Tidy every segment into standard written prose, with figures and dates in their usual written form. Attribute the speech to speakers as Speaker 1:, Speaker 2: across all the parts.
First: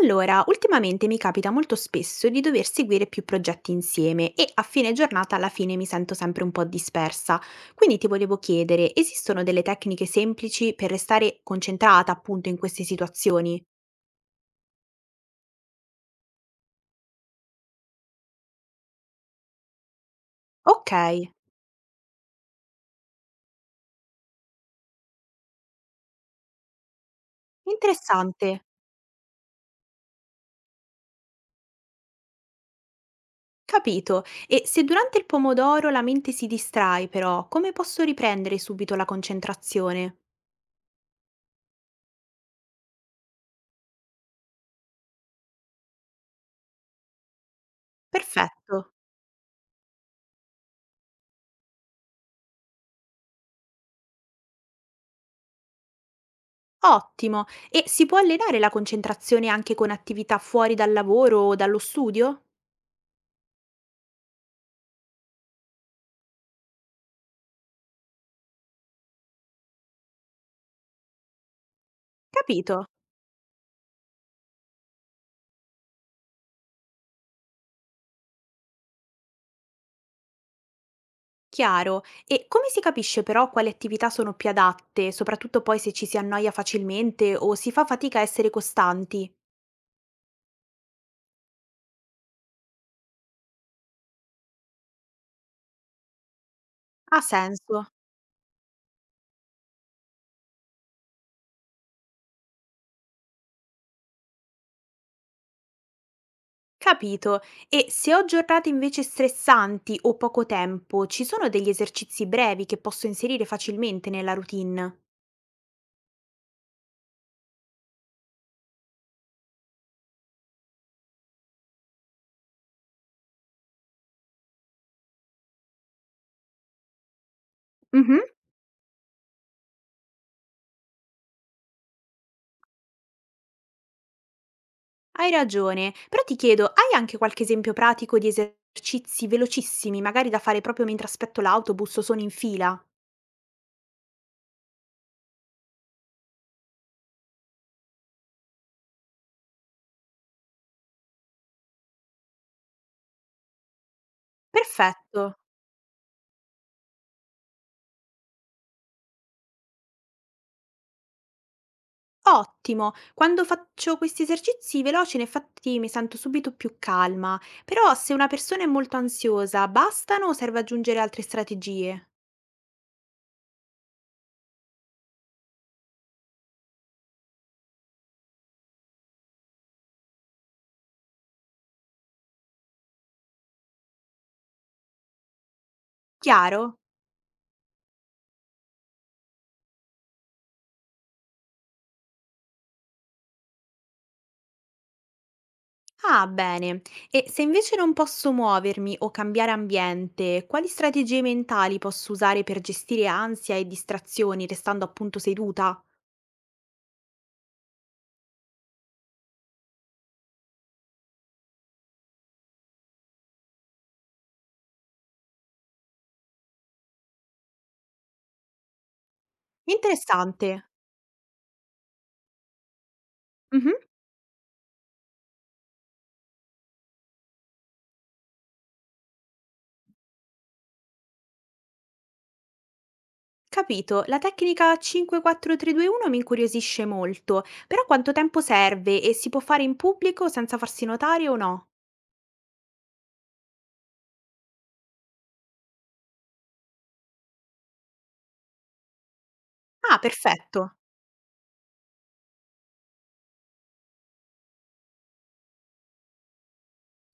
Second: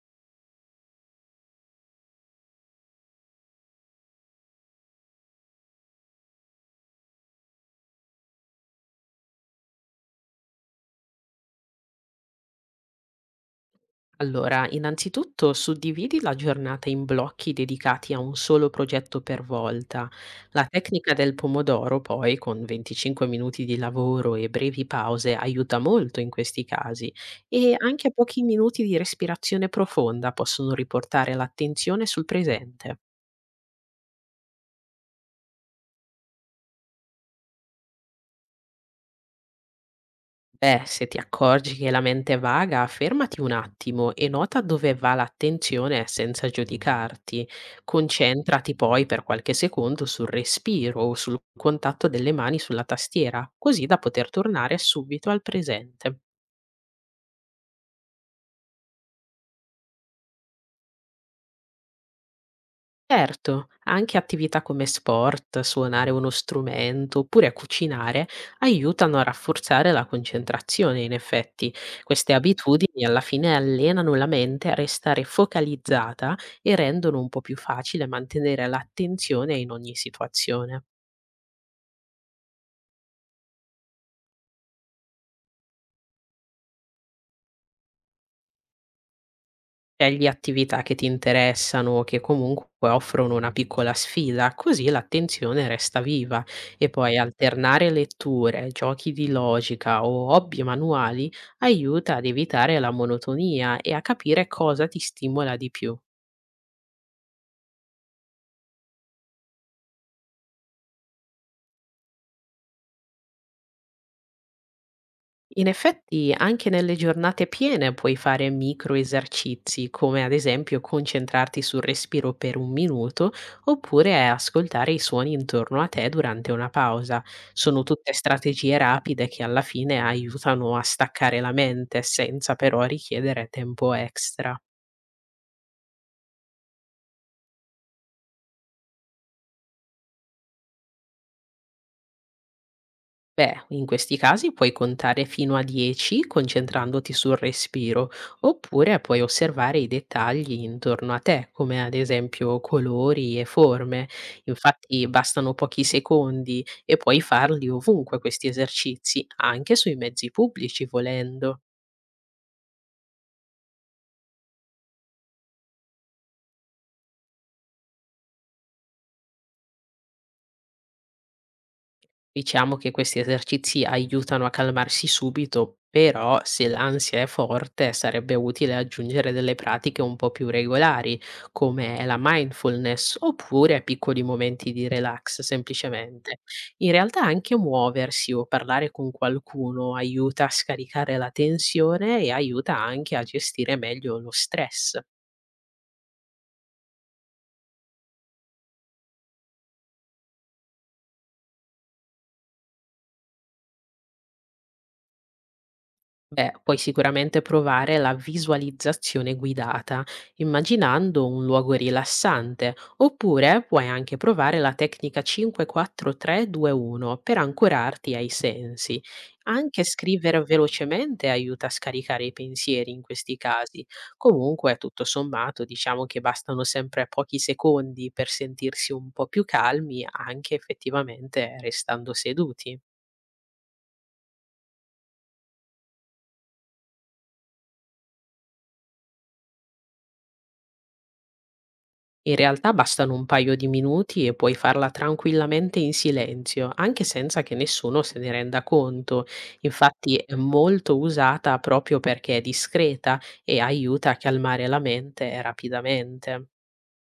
Speaker 1: Allora, ultimamente mi capita molto spesso di dover seguire più progetti insieme e a fine giornata alla fine mi sento sempre un po' dispersa. Quindi ti volevo chiedere, esistono delle tecniche semplici per restare concentrata appunto in queste situazioni?
Speaker 2: Allora, innanzitutto suddividi la giornata in blocchi dedicati a un solo progetto per volta. La
Speaker 1: Ok,
Speaker 2: tecnica del pomodoro, poi, con 25 minuti di lavoro e brevi pause, aiuta molto in questi casi. E anche pochi
Speaker 1: interessante,
Speaker 2: minuti di respirazione profonda possono riportare l'attenzione sul presente.
Speaker 1: capito. E se durante il pomodoro la mente si distrae però, come posso riprendere subito la concentrazione?
Speaker 2: Beh, se ti accorgi che la mente è vaga, fermati un attimo e nota dove va l'attenzione senza giudicarti. Concentrati
Speaker 1: Perfetto.
Speaker 2: poi per qualche secondo sul respiro o sul contatto delle mani sulla tastiera, così da poter tornare subito al presente.
Speaker 1: Ottimo. E si può allenare la concentrazione anche con attività fuori dal lavoro o dallo studio?
Speaker 2: Certo, anche attività come sport, suonare uno strumento oppure a cucinare aiutano a rafforzare la concentrazione, in effetti. Queste
Speaker 1: Capito,
Speaker 2: abitudini alla fine allenano la mente a restare focalizzata e rendono un po' più facile mantenere l'attenzione in ogni situazione.
Speaker 1: chiaro. E come si capisce però quali attività sono più adatte, soprattutto poi se ci si annoia facilmente o si fa fatica a essere costanti?
Speaker 2: Scegli attività che ti interessano o che comunque offrono una piccola sfida, così l'attenzione resta viva e poi
Speaker 1: Ha
Speaker 2: alternare
Speaker 1: senso.
Speaker 2: letture, giochi di logica o hobby manuali aiuta ad evitare la monotonia e a capire cosa ti stimola di più.
Speaker 1: Capito. E se ho giornate invece stressanti o poco tempo, ci sono degli esercizi brevi che posso inserire facilmente nella routine?
Speaker 2: In effetti, anche nelle giornate piene puoi fare micro esercizi, come ad esempio concentrarti sul respiro per un minuto, oppure ascoltare i suoni intorno a te durante una pausa. Sono tutte
Speaker 1: Mhm.
Speaker 2: strategie rapide che alla fine aiutano a staccare la mente senza però richiedere tempo extra.
Speaker 1: Hai ragione, però ti chiedo, hai anche qualche esempio pratico di esercizi velocissimi, magari da fare proprio mentre aspetto l'autobus o sono in fila?
Speaker 2: Beh, in questi casi puoi contare fino a 10 concentrandoti sul respiro, oppure puoi osservare i dettagli intorno a te, come ad esempio colori e forme. Infatti
Speaker 1: Perfetto.
Speaker 2: bastano pochi secondi e puoi farli ovunque questi esercizi, anche sui mezzi pubblici volendo.
Speaker 1: Ottimo, quando faccio questi esercizi veloci, infatti mi sento subito più calma, però se una persona è molto ansiosa, bastano o serve aggiungere altre strategie?
Speaker 2: Diciamo che questi esercizi aiutano a calmarsi subito, però se l'ansia è forte sarebbe utile aggiungere delle pratiche un po' più regolari, come la mindfulness oppure piccoli momenti di relax semplicemente.
Speaker 1: Chiaro?
Speaker 2: In realtà anche muoversi o parlare con qualcuno aiuta a scaricare la tensione e aiuta anche a gestire meglio lo stress.
Speaker 1: Ah, bene. E se invece non posso muovermi o cambiare ambiente, quali strategie mentali posso usare per gestire ansia e distrazioni restando appunto seduta?
Speaker 2: Beh, puoi sicuramente provare la visualizzazione guidata, immaginando un luogo rilassante, oppure puoi anche provare la tecnica 5-4-3-2-1 per ancorarti ai sensi. Anche scrivere
Speaker 1: Interessante.
Speaker 2: velocemente aiuta a scaricare i pensieri in questi
Speaker 1: Mhm.
Speaker 2: casi. Comunque, tutto sommato, diciamo che bastano sempre pochi secondi per sentirsi un po' più calmi, anche effettivamente restando seduti.
Speaker 1: Capito, la tecnica 5-4-3-2-1 mi incuriosisce molto, però quanto tempo serve e si può fare in pubblico senza farsi notare o no?
Speaker 2: In realtà bastano un paio di minuti e puoi farla tranquillamente in silenzio, anche senza che nessuno se ne renda conto.
Speaker 1: Ah,
Speaker 2: Infatti è
Speaker 1: perfetto,
Speaker 2: molto usata proprio perché è discreta e aiuta a calmare la mente rapidamente.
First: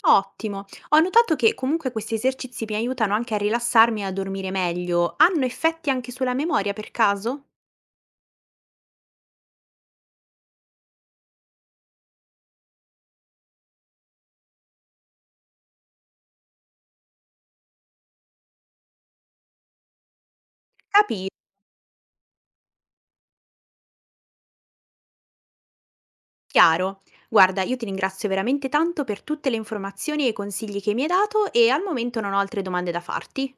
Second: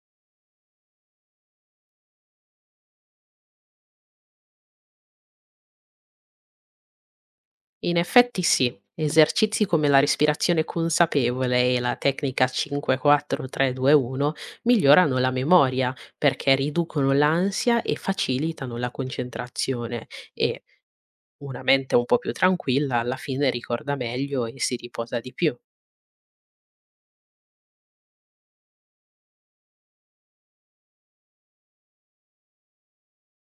Speaker 1: ottimo. Ho notato che comunque questi esercizi mi aiutano anche a rilassarmi e a dormire meglio. Hanno effetti anche sulla memoria per caso?
Speaker 2: In effetti sì, esercizi come la respirazione consapevole e la tecnica 5-4-3-2-1 migliorano la memoria perché riducono l'ansia e facilitano la concentrazione e
Speaker 1: Capito,
Speaker 2: una mente un po' più tranquilla alla fine ricorda meglio e si riposa di più.
Speaker 1: chiaro. Guarda, io ti ringrazio veramente tanto per tutte le informazioni e i consigli che mi hai dato e al momento non ho altre domande da farti.